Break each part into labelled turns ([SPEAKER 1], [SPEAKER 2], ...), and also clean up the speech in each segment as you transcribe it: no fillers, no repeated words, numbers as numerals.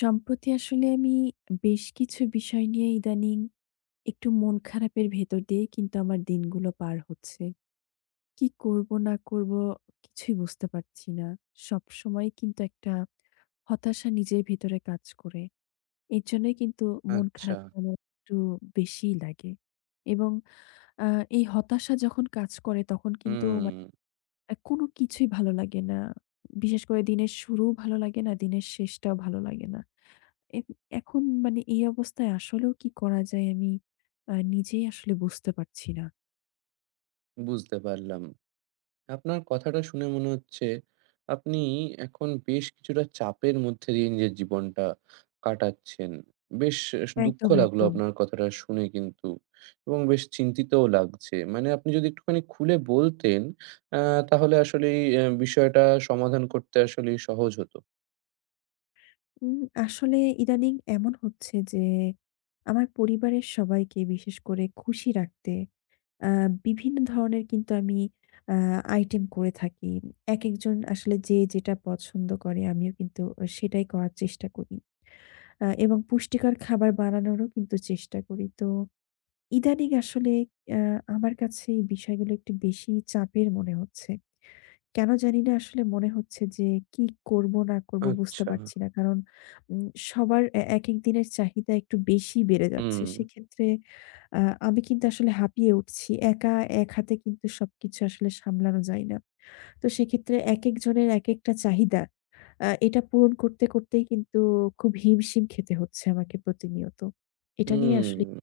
[SPEAKER 1] সম্প্রতি আসলে আমি বেশ কিছু বিষয় নিয়ে ইদানিং একটু মন খারাপের ভেতর দিয়ে কিন্তু আমার দিনগুলো পার হচ্ছে। কি করব না করব কিছুই বুঝতে পারছি না। সবসময় কিন্তু একটা হতাশা নিজের ভিতরে কাজ করে। এর জন্যই কিন্তু মন
[SPEAKER 2] আচ্ছা,
[SPEAKER 1] খারাপ আমার একটু বেশিই লাগে। এবং আ এই হতাশা যখন কাজ করে তখন কিন্তু মা
[SPEAKER 2] হুম,
[SPEAKER 1] আ কোনো কিছুই ভালো লাগে না। বিশেষ করে দিনের শুরুও ভালো লাগে না, দিনের শেষটাও ভালো লাগে না। এ এখন মানে এই অবস্থায় আসলেও কি করা যায় আমি নিজেই আসলে বুঝতে পারছি না।
[SPEAKER 2] বুঝতে পারলাম। আপনার কথাটা শুনে মনে হচ্ছে আপনি এখন বেশ কিছুটা চাপের মধ্যে দিয়ে নিজের জীবনটা কাটাচ্ছেন। বেশ দুঃখ
[SPEAKER 1] একদম,
[SPEAKER 2] লাগলো
[SPEAKER 1] একদম।
[SPEAKER 2] আপনার কথাটা শুনে কিন্তু, এবং বেশ চিন্তিতও লাগছে। মানে আপনি যদি একটুখানি খুলে বলতেন, আ তাহলে আসলেই বিষয়টা সমাধান করতে আসলেই সহজ হতো।
[SPEAKER 1] উম আসলে ইদানিং এমন হচ্ছে যে আমার পরিবারের সবাইকে বিশেষ করে খুশি রাখতে আ বিভিন্ন ধরনের কিন্তু আমি আ আইটেম করে থাকি। একেকজন আসলে যে যেটা পছন্দ করে আমিও কিন্তু সেটাই করার চেষ্টা করি। এবং পুষ্টিকর খাবার বানানোরও কিন্তু চেষ্টা করি। তো ইদানিং আসলে অ্যা আমার কাছে এই বিষয়গুলো একটু বেশি চাপের মনে হচ্ছে। কেন জানি না আসলে মনে হচ্ছে যে কি করব না করব বুঝতে
[SPEAKER 2] আচ্ছা,
[SPEAKER 1] পারছি না। কারণ সবার একেক দিনের চাহিদা একটু বেশি বেড়ে যাচ্ছে।
[SPEAKER 2] হুম,
[SPEAKER 1] সেক্ষেত্রে আ আমি কিন্তু আসলে হাঁপিয়ে উঠছি। একা এক হাতে কিন্তু সবকিছু আসলে সামলানো যায় না। তো সেক্ষেত্রে একেকজনের একেকটা চাহিদা এটা পূরণ করতে, করতেই কিন্তু খুব হিমশিম খেতে হচ্ছে আমাকে প্রতিনিয়ত। এটা নিয়ে আসলে
[SPEAKER 2] হুম,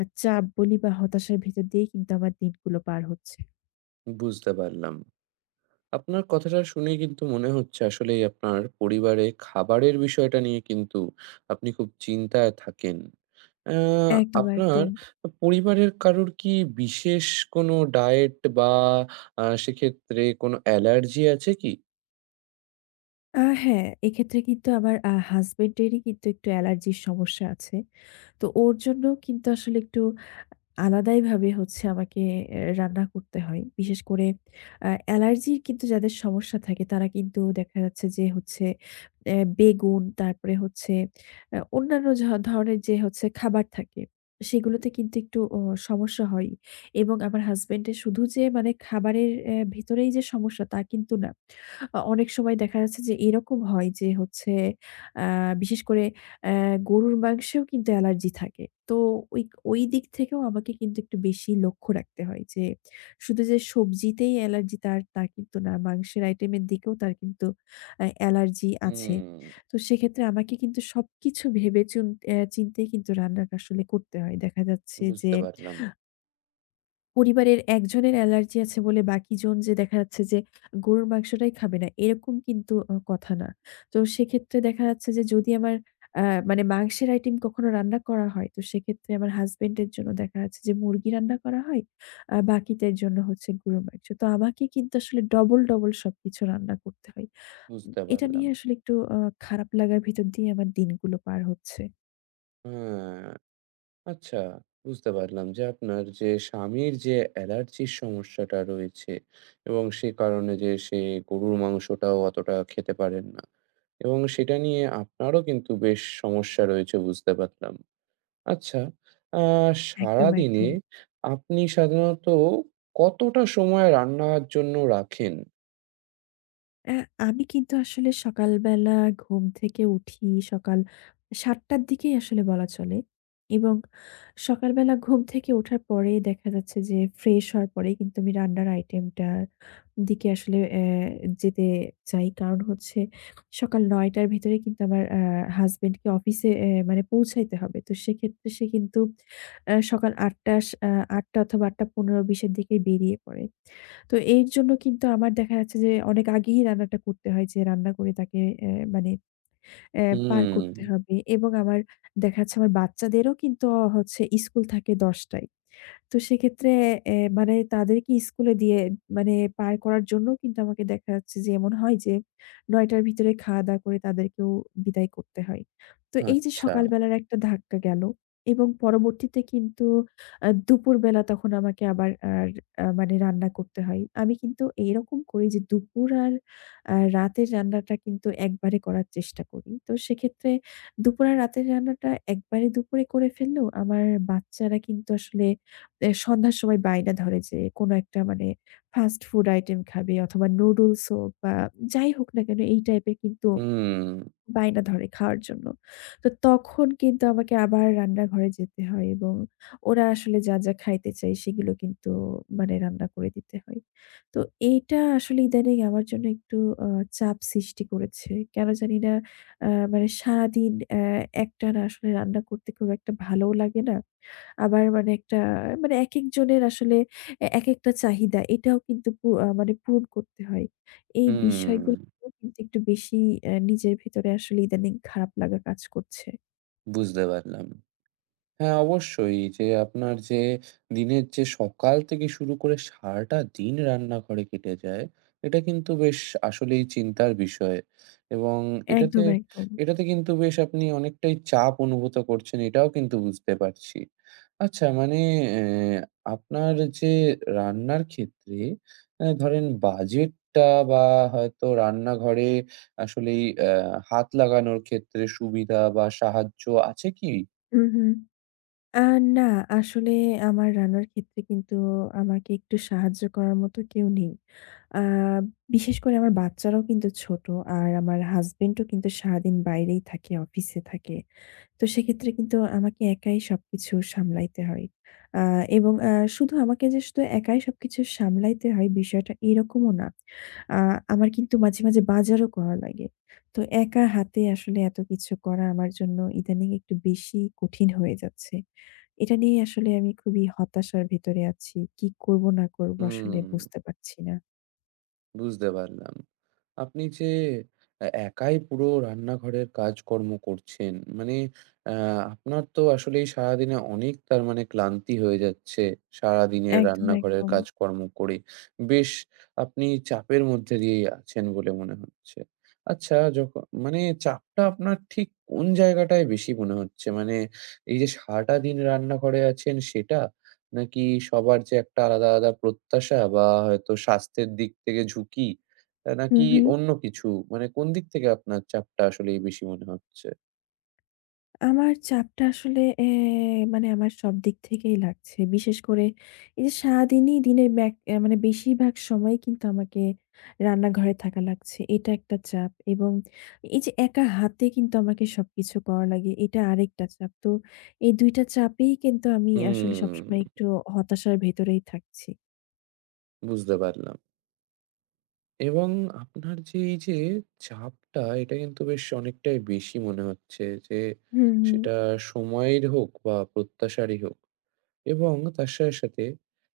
[SPEAKER 1] চাপ বলি বা হতাশার ভেতর দিয়েই কিন্তু আমার দিনগুলো পার হচ্ছে।
[SPEAKER 2] বুঝতে পারলাম। আপনার কথাটা শুনে কিন্তু মনে হচ্ছে আসলেই আপনার পরিবারে খাবারের বিষয়টা নিয়ে কিন্তু আপনি খুব চিন্তায় থাকেন। আ
[SPEAKER 1] একদম,
[SPEAKER 2] আপনার
[SPEAKER 1] একদম।
[SPEAKER 2] পরিবারের কারোর কি বিশেষ কোনো ডায়েট বা সেক্ষেত্রে কোনো অ্যালার্জি আছে কি?
[SPEAKER 1] হ্যাঁ, এক্ষেত্রে কিন্তু আমার হাসব্যান্ডেরই কিন্তু একটু অ্যালার্জির সমস্যা আছে। তো ওর জন্যও কিন্তু আসলে একটু আলাদাইভাবে হচ্ছে আমাকে রান্না করতে হয়। বিশেষ করে অ্যালার্জির কিন্তু যাদের সমস্যা থাকে তারা কিন্তু দেখা যাচ্ছে যে হচ্ছে বেগুন, তারপরে হচ্ছে অন্যান্য ধরনের যে হচ্ছে খাবার থাকে, সেগুলোতে কিন্তু একটু সমস্যা হয়। এবং আমার হাসব্যান্ডের শুধু যে মানে খাবারের ভেতরেই যে সমস্যা তা কিন্তু না। অনেক সময় দেখা যাচ্ছে যে এরকম হয় যে হচ্ছে আ বিশেষ করে অ্যা গরুর মাংসেও কিন্তু অ্যালার্জি থাকে। তো ওই ওই দিক থেকেও আমাকে কিন্তু একটু বেশি লক্ষ্য রাখতে হয় যে, শুধু যে সবজিতেই অ্যালার্জি তার, তা কিন্তু না। মাংসের আইটেমের দিকেও তার কিন্তু অ্যালার্জি আছে।
[SPEAKER 2] হুম,
[SPEAKER 1] তো সেক্ষেত্রে আমাকে কিন্তু সবকিছু ভেবে চুন অ্যা চিন্তেই কিন্তু রান্নাটা আসলে করতে হয়। দেখা যাচ্ছে যে
[SPEAKER 2] বুঝতে পারলাম,
[SPEAKER 1] পরিবারের একজনের অ্যালার্জি আছে বলে বাকিজন যে দেখা যাচ্ছে যে গরুর মাংসটাই খাবে না, এরকম কিন্তু কথা না। তো সেক্ষেত্রে দেখা যাচ্ছে যে যদি আমার আ মানে মাংসের আইটেম কখনো রান্না করা হয়, তো সেক্ষেত্রে আমার হাসব্যান্ডের জন্য দেখা যাচ্ছে যে মুরগি রান্না করা হয়, বাকিদের জন্য হচ্ছে গরুর মাংস। তো আমাকে কিন্তু আসলে ডবল, ডবল সবকিছু রান্না করতে হয়।
[SPEAKER 2] বুঝতে
[SPEAKER 1] এটা
[SPEAKER 2] পারলাম।
[SPEAKER 1] নিয়ে আসলে একটু খারাপ লাগার ভিতর দিয়ে আমার দিনগুলো পার হচ্ছে।
[SPEAKER 2] হ্যাঁ। আচ্ছা, বুঝতে পারলাম যে আপনার যে স্বামীর যে অ্যালার্জির সমস্যাটা রয়েছে, এবং সে কারণে যে সে গরুর মাংসটাও অতটা খেতে পারেন না, এবং সেটা নিয়ে আপনারও কিন্তু বেশ সমস্যা রয়েছে বুঝতে পারলাম। আচ্ছা, আ
[SPEAKER 1] একদম,
[SPEAKER 2] সারাদিনে
[SPEAKER 1] একদম।
[SPEAKER 2] আপনি সাধারণত কতটা সময় রান্নার জন্য রাখেন?
[SPEAKER 1] অ্যা আমি কিন্তু আসলে সকালবেলা ঘুম থেকে উঠি সকাল ৭:০০ র দিকেই আসলে বলা চলে। এবং সকালবেলা ঘুম থেকে ওঠার পরে দেখা যাচ্ছে যে ফ্রেশ হওয়ার পরেই কিন্তু আমি রান্নার আইটেমটার দিকে আসলে যেতে চাই। কারণ হচ্ছে সকাল ৯:০০ টার ভেতরে কিন্তু আমার হাসব্যান্ডকে অফিসে মানে পৌঁছাইতে হবে। তো সেক্ষেত্রে সে কিন্তু সকাল ৮:০০ ৮:০০ অথবা ৮:১৫-২০ এর দিকে বেরিয়ে পড়ে। তো এর জন্য কিন্তু আমার দেখা যাচ্ছে যে অনেক আগেই রান্নাটা করতে হয়, যে রান্না করে তাকে মানে পার
[SPEAKER 2] হুম,
[SPEAKER 1] করতে হবে। এবং আমার দেখা যাচ্ছে আমার বাচ্চাদেরও কিন্তু হচ্ছে স্কুল থাকে ১০টায়। তো সেক্ষেত্রে মানে তাদেরকে স্কুলে দিয়ে মানে পার করার জন্য কিন্তু আমাকে দেখা যাচ্ছে যে এমন হয় যে ৯টার ভিতরে খাওয়া-দাওয়া করে তাদেরকেও বিদায় করতে হয়। তো এই যে
[SPEAKER 2] আচ্ছা।
[SPEAKER 1] সকালবেলার একটা ধাক্কা গেল। এবং পরবর্তীতে কিন্তু দুপুরবেলা তখন আমাকে আবার আর মানে রান্না করতে হয়। আমি কিন্তু এইরকম করি যে দুপুর আর রাতের রান্নাটা কিন্তু একবারে করার চেষ্টা করি। তো সেক্ষেত্রে দুপুরে রাতের রান্নাটা একবারে দুপুরে করে ফেললেও আমার বাচ্চারা কিন্তু আসলে সন্ধ্যার সময় বায়না ধরে যে কোনো একটা মানে ফাস্ট ফুড আইটেম খাবে অথবা নুডলস হোক বা যাই হোক না কেন এই টাইপের কিন্তু
[SPEAKER 2] হুম,
[SPEAKER 1] বায়না ধরে খাওয়ার জন্য। তো তখন কিন্তু আমাকে আবার রান্নাঘরে যেতে হয় এবং ওরা আসলে যা, যা খাইতে চায় সেগুলো কিন্তু মানে রান্না করে দিতে হয়। তো এইটা আসলে ইদানিং আমার জন্য একটু আ চাপ সৃষ্টি করেছে। কেন জানি না আ মানে সারাদিন একটানা আসলে রান্না করতে খুব একটা ভালোও লাগে না। আবার মানে একটা মানে একেকজনের আসলে একেকটা চাহিদা এটাও কিন্তু পু আ মানে পূরণ করতে হয়। এই
[SPEAKER 2] হুম,
[SPEAKER 1] বিষয়গুলো কিন্তু একটু বেশি নিজের ভেতরে আসলে ইদানিং খারাপ লাগা কাজ করছে।
[SPEAKER 2] বুঝতে পারলাম। হ্যাঁ, অবশ্যই। যে আপনার যে দিনের, যে সকাল থেকে শুরু করে সারাটা দিন রান্নাঘরে কেটে যায়, এটা কিন্তু বেশ আসলেই চিন্তার বিষয়। এবং এটাতে
[SPEAKER 1] একদম, একদম।
[SPEAKER 2] এটাতে কিন্তু বেশ আপনি অনেকটাই চাপ অনুভূত করছেন, এটাও কিন্তু বুঝতে পারছি। আচ্ছা, মানে অ্যা আপনার যে রান্নার ক্ষেত্রে ধরেন বাজেটটা বা হয়তো রান্নাঘরে আসলেই হাত লাগানোর ক্ষেত্রে সুবিধা বা সাহায্য আছে কি?
[SPEAKER 1] হুম, হুম। আ না, আসলে আমার রান্নার ক্ষেত্রে কিন্তু আমাকে একটু সাহায্য করার মতো কেউ নেই। আ বিশেষ করে আমার বাচ্চারাও কিন্তু ছোট। আর আমার হাসব্যান্ডও কিন্তু সারাদিন বাইরেই থাকে, অফিসে থাকে। তো সেক্ষেত্রে কিন্তু আমাকে একাই সবকিছু সামলাইতে হয়। আ এবং শুধু আমাকে যে শুধু একাই সবকিছু সামলাইতে হয়, বিষয়টা এরকমও না। আ আমার কিন্তু মাঝে, মাঝে বাজারও করা লাগে। তো একা হাতে আসলে এত কিছু করা আমার জন্য ইদানিং একটু বেশি কঠিন হয়ে যাচ্ছে। এটা নিয়ে আসলে আমি খুবই হতাশার ভেতরে আছি। কি করব না করব আসলে
[SPEAKER 2] হুম।
[SPEAKER 1] বুঝতে পারছি না।
[SPEAKER 2] বুঝতে পারলাম। আপনি যে একাই পুরো রান্নাঘরের কাজকর্ম করছেন, মানে আ আপনার তো আসলেই সারাদিনে অনেক, তার মানে ক্লান্তি হয়ে যাচ্ছে, সারাদিনের
[SPEAKER 1] একদম,
[SPEAKER 2] রান্নাঘরের
[SPEAKER 1] একদম।
[SPEAKER 2] কাজকর্ম করে। বেশ আপনি চাপের মধ্যে দিয়েই আছেন বলে মনে হচ্ছে। আচ্ছা, মানে চাপটা আপনার ঠিক কোন জায়গাটায় বেশি মনে হচ্ছে? মানে এই যে সারাটা দিন রান্নাঘরে আছেন সেটা? নাকি সবার যে একটা আলাদা, আলাদা প্রত্যাশা, বা হয়তো স্বাস্থ্যের দিক থেকে ঝুঁকি,
[SPEAKER 1] হু,
[SPEAKER 2] নাকি
[SPEAKER 1] হু।
[SPEAKER 2] অন্য কিছু? মানে কোন দিক থেকে আপনার চাপটা আসলেই বেশি মনে হচ্ছে?
[SPEAKER 1] আমার চাপটা আসলে মানে আমার সব দিক থেকেই লাগছে। বিশেষ করে এই যে সারাদিনই দিনের ব্যাক এ মানে বেশিরভাগ সময় কিন্তু আমাকে রান্নাঘরে থাকা লাগছে। এটা একটা চাপ। এবং এই যে একা হাতে কিন্তু আমাকে সবকিছু করা লাগে, এটা আরেকটা চাপ। তো এই ২টা চাপেই কিন্তু আমি আসলে
[SPEAKER 2] হুম,
[SPEAKER 1] সবসময় একটু হতাশার ভেতরেই থাকছি।
[SPEAKER 2] বুঝতে পারলাম। এবং আপনার যে এই যে চাপটা, এটা কিন্তু বেশ অনেকটাই বেশি মনে হচ্ছে যে,
[SPEAKER 1] হুম, হুম।
[SPEAKER 2] সেটা সময়ের হোক বা প্রত্যাশারই হোক। এবং তার সাথে, সাথে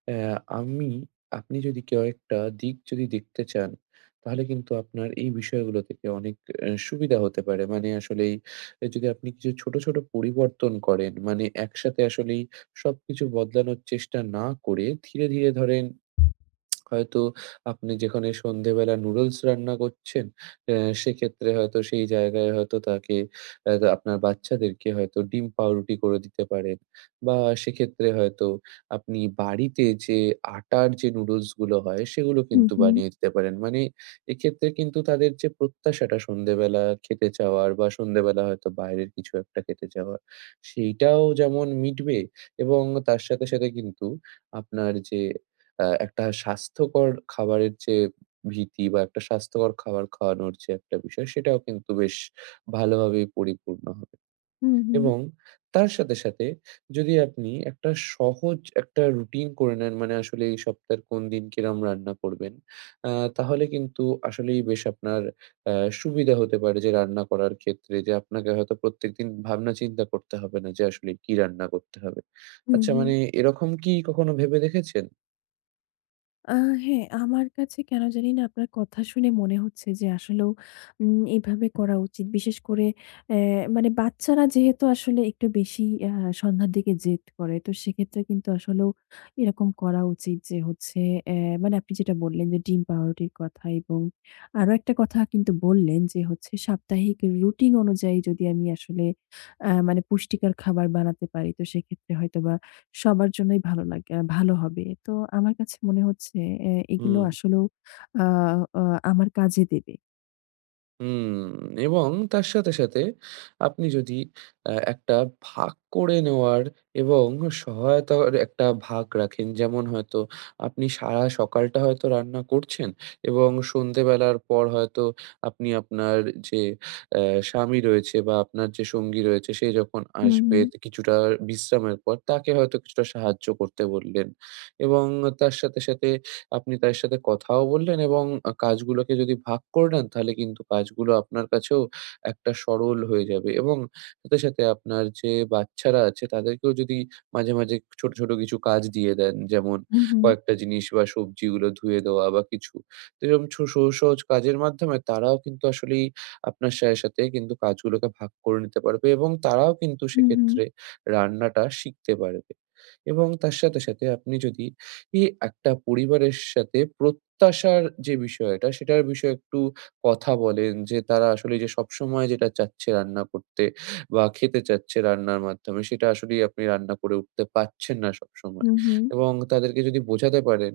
[SPEAKER 2] অ্যা আমি আপনি যদি কেউ একটা দিক যদি দেখতে চান, তাহলে কিন্তু আপনার এই বিষয়গুলো থেকে অনেক সুবিধা হতে পারে। মানে আসলেই যদি আপনি কিছু ছোট, ছোট পরিবর্তন করেন, মানে একসাথে আসলেই সবকিছু বদলানোর চেষ্টা না করে ধীরে, ধীরে ধরেন, হয়তো আপনি যেখানে সন্ধ্যেবেলা নুডলস রান্না করছেন, সেক্ষেত্রে হয়তো সেই জায়গায় হয়তো তাকে অ্যা আপনার বাচ্চাদেরকে হয়তো ডিম পাউরুটি করে দিতে পারেন। বা সেক্ষেত্রে হয়তো আপনি বাড়িতে যে আটার যে নুডলসগুলো হয়, সেগুলো
[SPEAKER 1] হুম,
[SPEAKER 2] কিন্তু
[SPEAKER 1] হুম।
[SPEAKER 2] বানিয়ে দিতে পারেন। মানে এক্ষেত্রে কিন্তু তাদের যে প্রত্যাশাটা সন্ধ্যেবেলা খেতে চাওয়ার, বা সন্ধ্যেবেলা হয়তো বাইরের কিছু একটা খেতে চাওয়ার, সেইটাও যেমন মিটবে, এবং তার সাথে, সাথে কিন্তু আপনার যে একটা স্বাস্থ্যকর খাবারের যে ভীতি, বা একটা স্বাস্থ্যকর খাবার খাওয়ানোর যে একটা বিষয়, সেটাও কিন্তু বেশ ভালোভাবেই পরিপূর্ণ হবে।
[SPEAKER 1] হুম, হুম।
[SPEAKER 2] এবং তার সাথে, সাথে যদি আপনি একটা সহজ একটা রুটিন করে নেন, মানে আসলে এই সপ্তাহের কোন দিন কিরম রান্না করবেন, আ তাহলে কিন্তু আসলেই বেশ আপনার আ সুবিধা হতে পারে, যে রান্না করার ক্ষেত্রে যে আপনাকে হয়তো প্রত্যেকদিন ভাবনা চিন্তা করতে হবে না যে আসলে কি রান্না করতে হবে।
[SPEAKER 1] হুম,
[SPEAKER 2] আচ্ছা,
[SPEAKER 1] হুম।
[SPEAKER 2] মানে এরকম কি কখনো ভেবে দেখেছেন?
[SPEAKER 1] আ হ্যাঁ, আমার কাছে কেন জানি না আপনার কথা শুনে মনে হচ্ছে যে আসলেও এভাবে করা উচিত। বিশেষ করে অ্যা মানে বাচ্চারা যেহেতু আসলে একটু বেশি আ সন্ধ্যার দিকে জেদ করে। তো সেক্ষেত্রে কিন্তু আসলেও এরকম করা উচিত যে হচ্ছে অ্যা মানে আপনি যেটা বললেন যে ডিম পাউরুটির কথা, এবং আরো একটা কথা কিন্তু বললেন যে হচ্ছে সাপ্তাহিক রুটিন অনুযায়ী যদি আমি আসলে মানে পুষ্টিকর খাবার বানাতে পারি তো সেক্ষেত্রে হয়তোবা সবার জন্যই ভালো লাগে ভালো হবে। তো আমার কাছে মনে হচ্ছে এগুলো
[SPEAKER 2] হুম।
[SPEAKER 1] আসলেও আ আ আমার কাজে দেবে।
[SPEAKER 2] হুম এবং তার সাথে, সাথে আপনি যদি একটা ভাগ করে নেওয়ার, এবং সহায়তার একটা ভাগ রাখেন। যেমন হয়তো আপনি সারা সকালটা হয়তো রান্না করছেন, এবং সন্ধ্যেবেলার পর হয়তো আপনি আপনার যে অ্যা স্বামী রয়েছে, বা আপনার যে সঙ্গী রয়েছে, সে যখন আসবে
[SPEAKER 1] হুম,
[SPEAKER 2] কিছুটা বিশ্রামের পর তাকে হয়তো কিছুটা সাহায্য করতে বললেন। এবং তার সাথে, সাথে আপনি তার সাথে কথাও বললেন, এবং কাজগুলোকে যদি ভাগ করে নেন, তাহলে কিন্তু কাজগুলো আপনার কাছেও একটা সরল হয়ে যাবে, এবং সাথে, সাথে আপনার যে বাচ্চারা আছে তাদেরকেও যদি মাঝে, মাঝে ছোট, ছোট কিছু কাজ দিয়ে দেন, যেমন
[SPEAKER 1] হুম, হুম,
[SPEAKER 2] কয়েকটা জিনিস বা সবজিগুলো ধুয়ে দেওয়া বা কিছু। তো এরকম সহজ, সহজ কাজের মাধ্যমে তারাও কিন্তু আসলেই আপনার সাথে কিন্তু কাজগুলোকে ভাগ করে নিতে পারবে, এবং তারাও কিন্তু
[SPEAKER 1] হুম, হুম,
[SPEAKER 2] সেক্ষেত্রে রান্নাটা শিখতে পারবে। এবং তার সাথে, সাথে আপনি যদি কি একটা পরিবারের সাথে প্রত্যাশার যে বিষয়টা, সেটার বিষয়ে একটু কথা বলেন যে, তারা আসলে যে সবসময় যেটা চাচ্ছে রান্না করতে, বা খেতে চাচ্ছে রান্নার মাধ্যমে, সেটা আসলেই আপনি রান্না করে উঠতে পারছেন না সবসময়।
[SPEAKER 1] হুম, হুম,
[SPEAKER 2] এবং তাদেরকে যদি বোঝাতে পারেন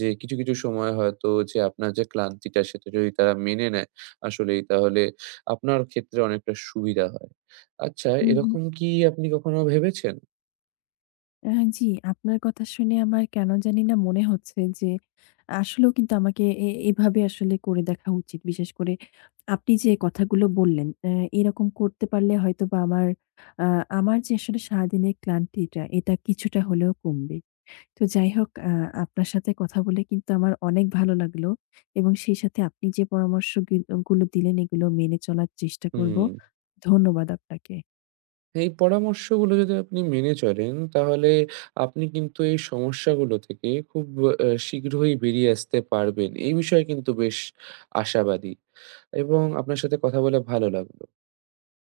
[SPEAKER 2] যে, কিছু, কিছু সময় হয়তো যে আপনার যে ক্লান্তিটা, সেটা যদি তারা মেনে নেয় আসলেই, তাহলে আপনার ক্ষেত্রে অনেকটা সুবিধা হয়। আচ্ছা,
[SPEAKER 1] হুম, হুম।
[SPEAKER 2] এরকম কি আপনি কখনো ভেবেছেন?
[SPEAKER 1] আ জি, আপনার কথা শুনে আমার কেন জানি না মনে হচ্ছে যে আসলেও কিন্তু আমাকে এভাবে আসলে করে দেখা উচিত। বিশেষ করে আপনি যে কথাগুলো বললেন, এরকম করতে পারলে হয়তোবা আ আমার যে আসলে সারাদিনের ক্লান্তিটা এটা কিছুটা হলেও কমবে। তো যাই হোক, আপনার সাথে কথা বলে কিন্তু আমার অনেক ভালো লাগলো এবং সেই সাথে আপনি যে পরামর্শ গুলো দিলেন এগুলো মেনে চলার চেষ্টা করব।
[SPEAKER 2] হুম।
[SPEAKER 1] ধন্যবাদ আপনাকে।
[SPEAKER 2] এই পরামর্শগুলো যদি আপনি মেনে চলেন, তাহলে আপনি কিন্তু এই সমস্যাগুলো থেকে খুব শীঘ্রই বেরিয়ে আসতে পারবেন। এই বিষয়ে কিন্তু বেশ আশাবাদী, এবং আপনার সাথে কথা বলে ভালো লাগলো।